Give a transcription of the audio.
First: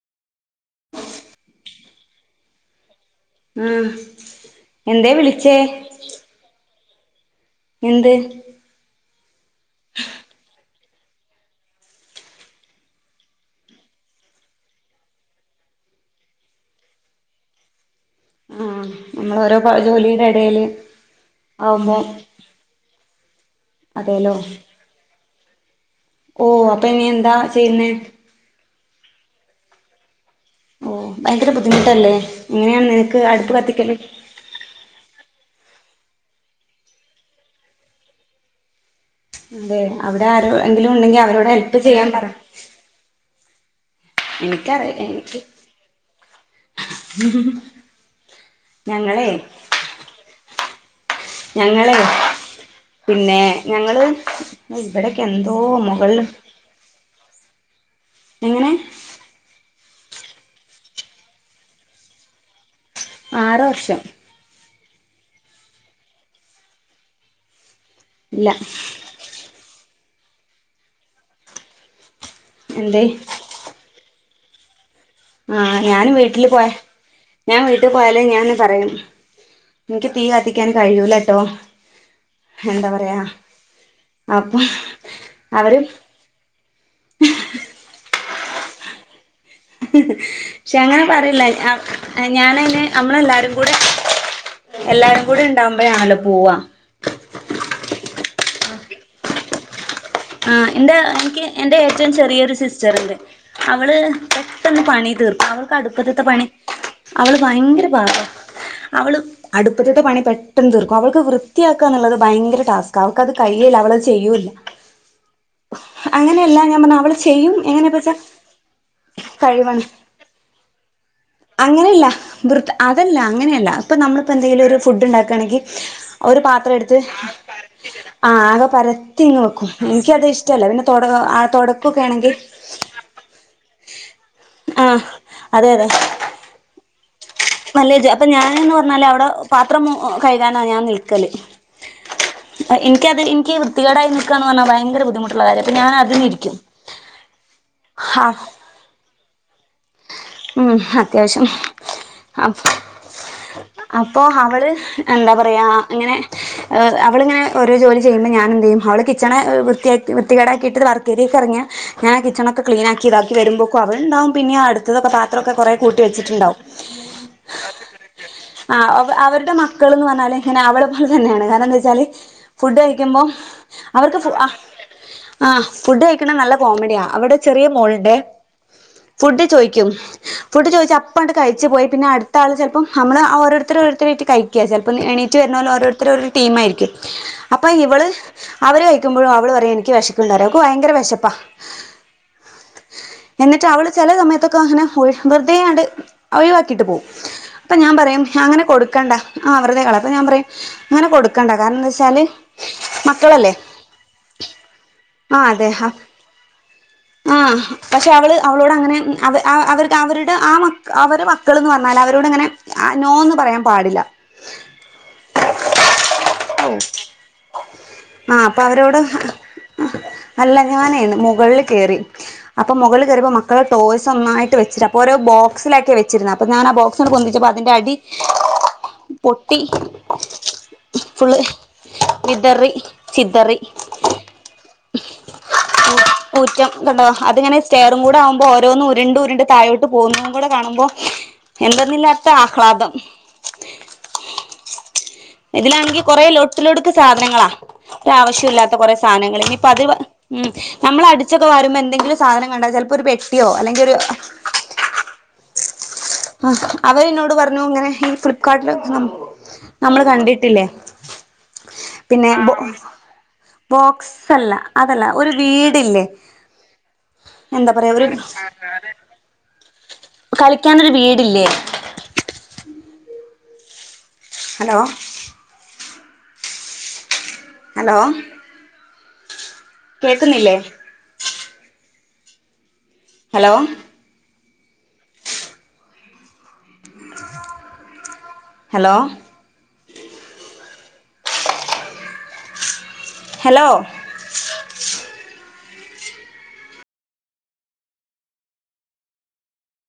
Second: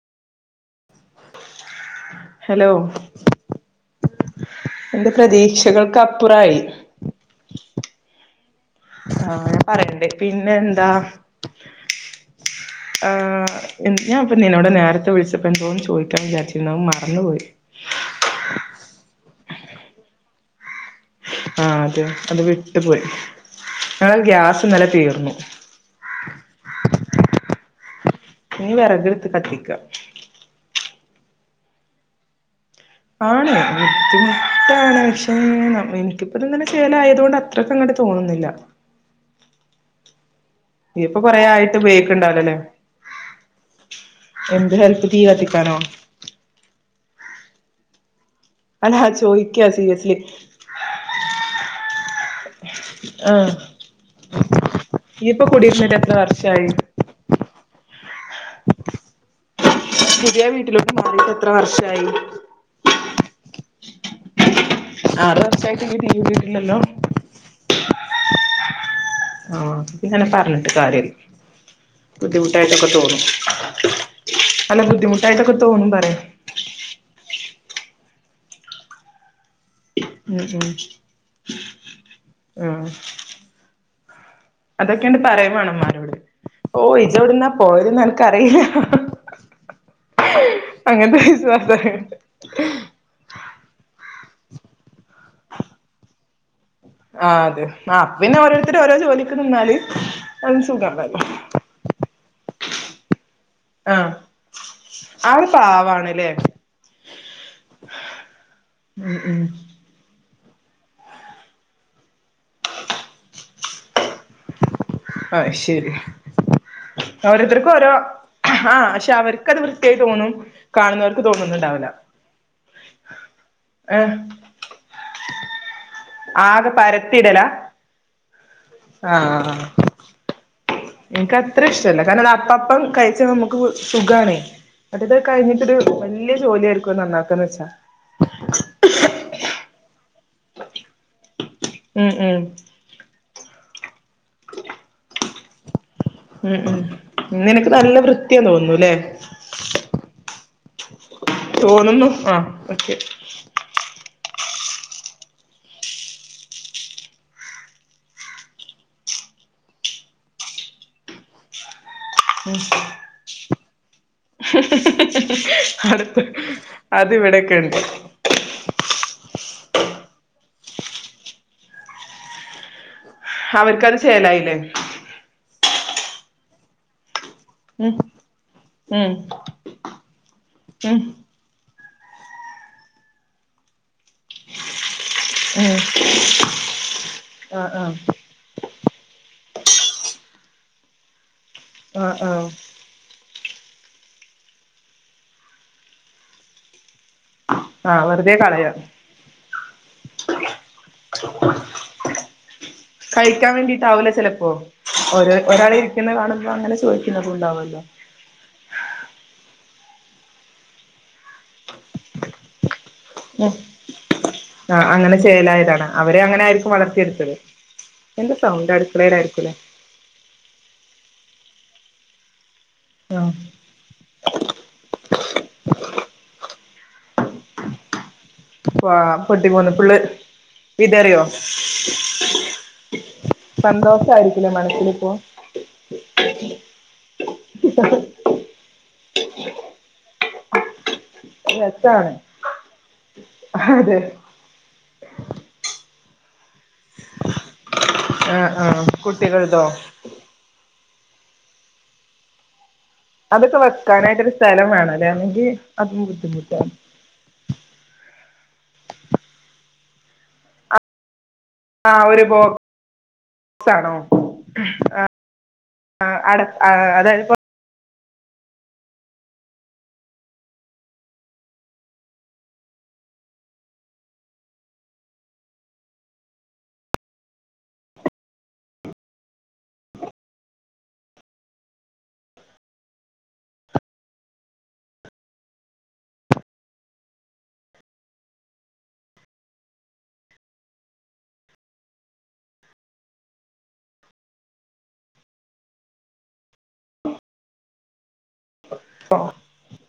[unintelligible] ആഹ് എന്തേ ഹലോഎന്റെ വിളിച്ചേ പ്രതീക്ഷകൾക്കപ്പുറമായി എന്ത് ആഹ്പറയണ്ട് പിന്നെയെന്താ.. ആഹ്... ഞാനിപ്പംനിന്നോടു നേരത്തെവിളിച്ചപ്പോളെന്തോന്നന്നുചോദിക്കാൻ വിചാരിച്ചിരുന്നതായങ്ങു മറന്നുപോയി ആഹ് നമ്മളോരോ ജോലിയുടെ ഇടയില് ആഹ് ആവുമ്പോ അതെ അതു വിട്ടു പോയി ങ്ങ അതേലോ ഗ്യാസിന്നലെ തീർന്നു. ഓ അപ്പൊയിനിയെന്താ ചെയ്യുന്നേ? ഇനി എറകെടുത്ത കത്തിക്ക ഓ ഭയങ്കര ബുദ്ധിമുട്ടല്ലേ എങ്ങനെയാണ് ആണ് അടുപ്പ് കത്തിക്കല് [inaudible] കാണുംപക്ഷേ എനിക്കിപ്പതന്നെ ചേലായതു കൊണ്ടു അത്രയ്ക്കങ്ങോട്ടു തോന്നുന്നില്ല. ഏ അവിടാരോ ഇയ്യ് ഇപ്പൊ എങ്കിലുണ്ടെങ്കില് കൊറേ ആയിട്ട് വരോടുഹെൽപ്പു ചെയ്യാൻ പറ ഉപയോഗിക്ക്ണ്ടാവൂലല്ലേ എന്ത് ഹെൽപ്പ് തീ എനിക്കറിയില്ലായെനിക്ക്. കത്തിക്കാനോ അതാ ചോയിക്കുവാസീരിയസ്സിലി ഞങ്ങളെ പിന്നെ ആഹ് ഞങ്ങള് ഇയ്യ് ഇപ്പൊ ഇവിടൊക്കെയെന്തോ കുടിയിരുന്നിട്ട് മുകളില് [unintelligible] എങ്ങനെ [inaudible] പുതിയവീട്ടിലോട്ടു മാറിയിട്ടെത്രവർഷമായി. ആറുവർഷം. ആറുവർഷായിട്ട് നീ തീ കൂട്ടിയിട്ടില്ലല്ലോ [inaudible] ഇല്ല. ആഹ് ഇതൊന്നും പറഞ്ഞിട്ടുകാര്യല്ല ബുദ്ധിമുട്ടായിട്ടൊക്കെ എന്തേ തോന്നു അല ആഹ് ഞാനു വീട്ടില് പോയേ ഞാൻ വീട്ടിൽപോയാലു ഞാൻ പറയും. എനിക്കുതീ ഉം കത്തിക്കാൻ ഉം കഴിയൂലാട്ടോ എന്താ പറയാ. അപ്പൊ അതൊക്കെയങ്ങ് അവരും പറയുംവേണമോനോട് ഓ ഇജോറെവിടുന്നാ പോയതെന്നറിയില്ല. പക്ഷേയങ്ങനെ പറയില്ലാ ഞ്ഞാ വിശ്വാസണ്ട് ഏ ഞാൻ അയിന് നമ്മളെല്ലാവരും കൂടെ എല്ലാവരു കൂടെയുണ്ടാകുമ്പോളാണല്ലോ പോവാ ആഹ് അതെ ആ പിന്നെയോരോരുത്തര് ഓരോ ജോലിക്കു നിന്നാല്. അത് ആഹ് എന്റെ സുഖാണല്ലോ എനിക്ക് എന്റെ ഏറ്റവും ചെറിയൊരു സിസ്റ്ററുണ്ട്. അവള് ആഹ് പെട്ടെന്നു പണി ആള് തീർക്കു അവൾക്കടുക്കളയിലത്തെ പാവാണ്ല്ലേ പണി. അവള് ഭയങ്കര പാവാ ഉം ഉം അടുപ്പത്ത്തെ പണി പെട്ടെന്നുതീർക്കു അവൾക്കു വൃത്തിയാക്കന്നുള്ളതു ഭയങ്കര ടാസ്കാ അവൾക്കതു കഴിയുല്ല അവളത് ചെയ്യൂല്ല ആഹ് ശരി അങ്ങനെയല്ല ഞാൻ പറഞ്ഞ അവള് ചെയ്യും ഓരോരുത്തർക്കൊരോ എങ്ങനെപ്പ വെച്ചാ ആഹ് ശേ അവർക്കതുവൃത്തിയായി തോന്നും. കാണുന്നവർക്കുതോന്നു അങ്ങനെയില്ല വൃ അതല്ല അങ്ങനെയല്ല ഇപ്പൊ ഏ നമ്മളിപ്പോ എന്തെങ്കിലും ഒരുഫുഡ് ഇണ്ടാക്കാണെങ്കി ആകെ ഒരുപാത്രടുത്ത് പരത്തിയിടല ആഹ് എനിക്കത് ഇഷ്ടല്ല പിന്നെ തൊട തൊടക്കൊക്കെ എനിക്കത്രയിക്കിഷ്ടല്ല കാരണം ആണെങ്കിൽ അത്അപ്പപ്പം കഴിച്ച മു മു സുഖാണേ ആ അതെ അതൊക്കെകഴിഞ്ഞിട്ടൊരു അതെ വലിയ ജോലിയെടുക്കു നന്നാക്കാന്നു വെച്ചാ അല്ലേജ അപ്പൊ ഞാനെന്നുപറഞ്ഞാല് അവിടെ പാത്രം കഴുകാനാ ഞാൻ നിൽക്കല് ഉം ഉം എനിക്കത്എനിക്കീ വൃത്തികേടായി നിൽക്ക പറഞ്ഞാ ഭയങ്ക ബുദ്ധിമുട്ടുള്ളകാര്യ അപ്പ ഞാനതി ഉം ഉം നിക്ക് നല്ലവൃത്തി തോന്നുന്നൂലേ. ഉം അത്യാവശ്യം തോന്നുന്നു ആ ആമ് ഓക്കെ അപ്പൊ അവള് എന്താ പറയാ ഇങ്ങനെ അവളങ്ങെ ഓരോ ചെയ്യുമ്പോ ഞ എന്തയ്യും അവള് കിച്ചണ വൃത്തി വൃത്തികേടാക്കിയിട്ടത് വർക്ക് തിയൊക്ക ഇറങ്ങിയ ഞാ കിച്ചണക്കെ ക്ലീക്കി ഇതാക്കി വരുമ്പോക്ക അവളണ്ടാവും പിന്നെ അട് ക്ക്ക്കെ പാത്രൊക്കെ കൊറ കൂട്ടി അടുത്ത് വെച്ചിട്ടുണ്ടാവും അത് ഇവിടെക്കെ ഉണ്ട് ഹ്‌ ആ അവരുടെ മക്കൾന്ന് പറഞ്ഞാലല് ഇങ്ങനെ അവളെ പോലെ തന്നെയാണ് കാരണം എന്താ വെച്ചാല് ഫുഡ് കഴിക്കുമ്പോ അവർക്കത് അവർക്ക് ചേലായില്ലേ ആ ഫുഡ് കഴിക്കണ നല്ല കോമഡിയാണ് അവിട ചെറിയ ഉം മോളിന്റെ ഉം ഫുഡ് ചോദിക്കും ഫുഡ് ചോദിച്ച ഉം അപ്പണ്ട് കഴച്ച് പോയി പിന്നെ അടുത്ത ആൾ ചിലപ്പോം നമ്മൾ ഓരോരുത്തരോരരുയിട്ട് കയി ക്കാ ചിലപ്പോ എണീറ്റ് വര ഉം ഓരോരുത്തര ഒരു ടീം ആയിരിക്കും അപ്പൊ ആഹ് ആഹ് ഇവള് അവര് കഴിക്കുമ്പോഴും അവള് പറ എനിക്ക് വെശക്കണ്ടാറിയു ഓൾക്ക് ഭയങ്കര വിശപ്പാ ആഹ് ആഹ് എന്നിട്ട് അവള് ചില സമയത്ത് അങ്ങനെ വെറുതെണ്ട് ഒഴിവാക്കിട്ട് പോകും. അപ്പം ഞാൻ ആഹ് പറയും വെറുതെ അങ്ങനെ കളയാ കൊടുക്കണ്ട ആഹ് അവറത കളെ അപ്പ ഞാൻ പറയും അങ്ങനെ കൊടുക്കണ്ട കാരണം എന്താ വെച്ചാൽ കഴിക്കാൻ വേണ്ടിട്ടാവില്ല ചിലപ്പോ? ആ ഒരാള അതെ ഇരിക്കുന്ന കാണുമ്പോൾ അങ്ങനെ ചോദിക്കുന്നക്കെ ഉണ്ടാവുമല്ലോ? പക്ഷേ അവൾ അവളോട് അങ്ങനെ അവ അവർക്ക് അവരുടെ ആഹ് മ അവർ മക്കളന്ന് പറന്നാൽ അവരോടങ്ങനെ ആഹ് നോന്ന് ഉം പറയാൻ പാടില്ല ആഹ് അങ്ങനെ ചെയ്യലായതാണ് അവരെ അങ്ങനായിരിക്കും വളർത്തിയെടുത്തത് എന്താ ആഹ് അപ്പൊ സൗണ്ട് അവരോട് അടുക്കളയുടെ ആയിരിക്കുംല്ലേ അല്ല ഞാനേന്ന് മുകളിൽ കേറി അപ്പൊ മുകളിൽ കേറിയപ്പൊ ആഹ് മക്കളെ ടോയ് നന്നായിട്ട് വച്ചിരുന്നു അപ്പോൾ ഒരു ബോസിലാക്കി വെച്ചിരുന്നു അപ്പോൾ ഞാ ആ ബോക്സിന കൊന്തിച്ചപ്പോൾ അതിൻ്റെ അടി- വാ പൊട്ടി- പോന്ന് ഫുള്ള് വിതറിയോ ഫുള് വിദറി ചിതറി- സന്തോഷായിരിക്കൂല്ലേ മനസ്സിലിപ്പോ ഊറ്റം കണ്ടോ അതിങ്ങനെ സ്റ്റേറും കൂടെ ആവുമ്പോ ഓരോന്നു രഉണ്ടുരിണ്ട് തഴോട്ട് പോകുന്നത് കൂടെ കാണുമ്പോ- രസാണ് എന്തെന്നില്ലാത്ത ആഹ്ലാദം- അതെ ഇതിലാണെങ്കിൽ കൊറെ ലൊട്ട് ലൊട്ക്ക് സാധനങ്ങളാ ഒരാവശ്യം ആഹ് ഇല്ലാത്ത ആഹ് കൊറെ സാധനങ്ങൾ ഇനി കുട്ടികൾതോ ഇപ്പ അത്- മം നമ്മൾ അടിച്ചൊക്കെ വരുമ്പോ എന്തെങ്കിലും സാധന കണ്ടാ ചെലപ്പോ ഒരു പെട്ടിയോ- അതൊക്കെ അല്ലെങ്കിൽ ഒരു വെക്കാനായിട്ടൊരു സ്ഥലം വേണല്ലേ അല്ലെങ്കി അതും ബുദ്ധിമുട്ടാണ് അവരിന്നോട് പറഞ്ഞു അങ്ങനെ- ഫ്ലിപ്കാർട്ടിൽ നമ്മള് കണ്ടിട്ടില്ലേ ആഹ് ഒരു പിന്നെ ബോക്സാണോ ബോക്സ്ല്ല അതല്ല ഒരു വീടില്ലേ ആഹ് അട അതായത് എന്താ പറയാ ഒര് കളിക്കാനൊരു വീടില്ലേ- ഹലോ ഹലോ കേൾക്കുന്നില്ലേ ഹലോ ഹലോ ഹലോ [inaudible]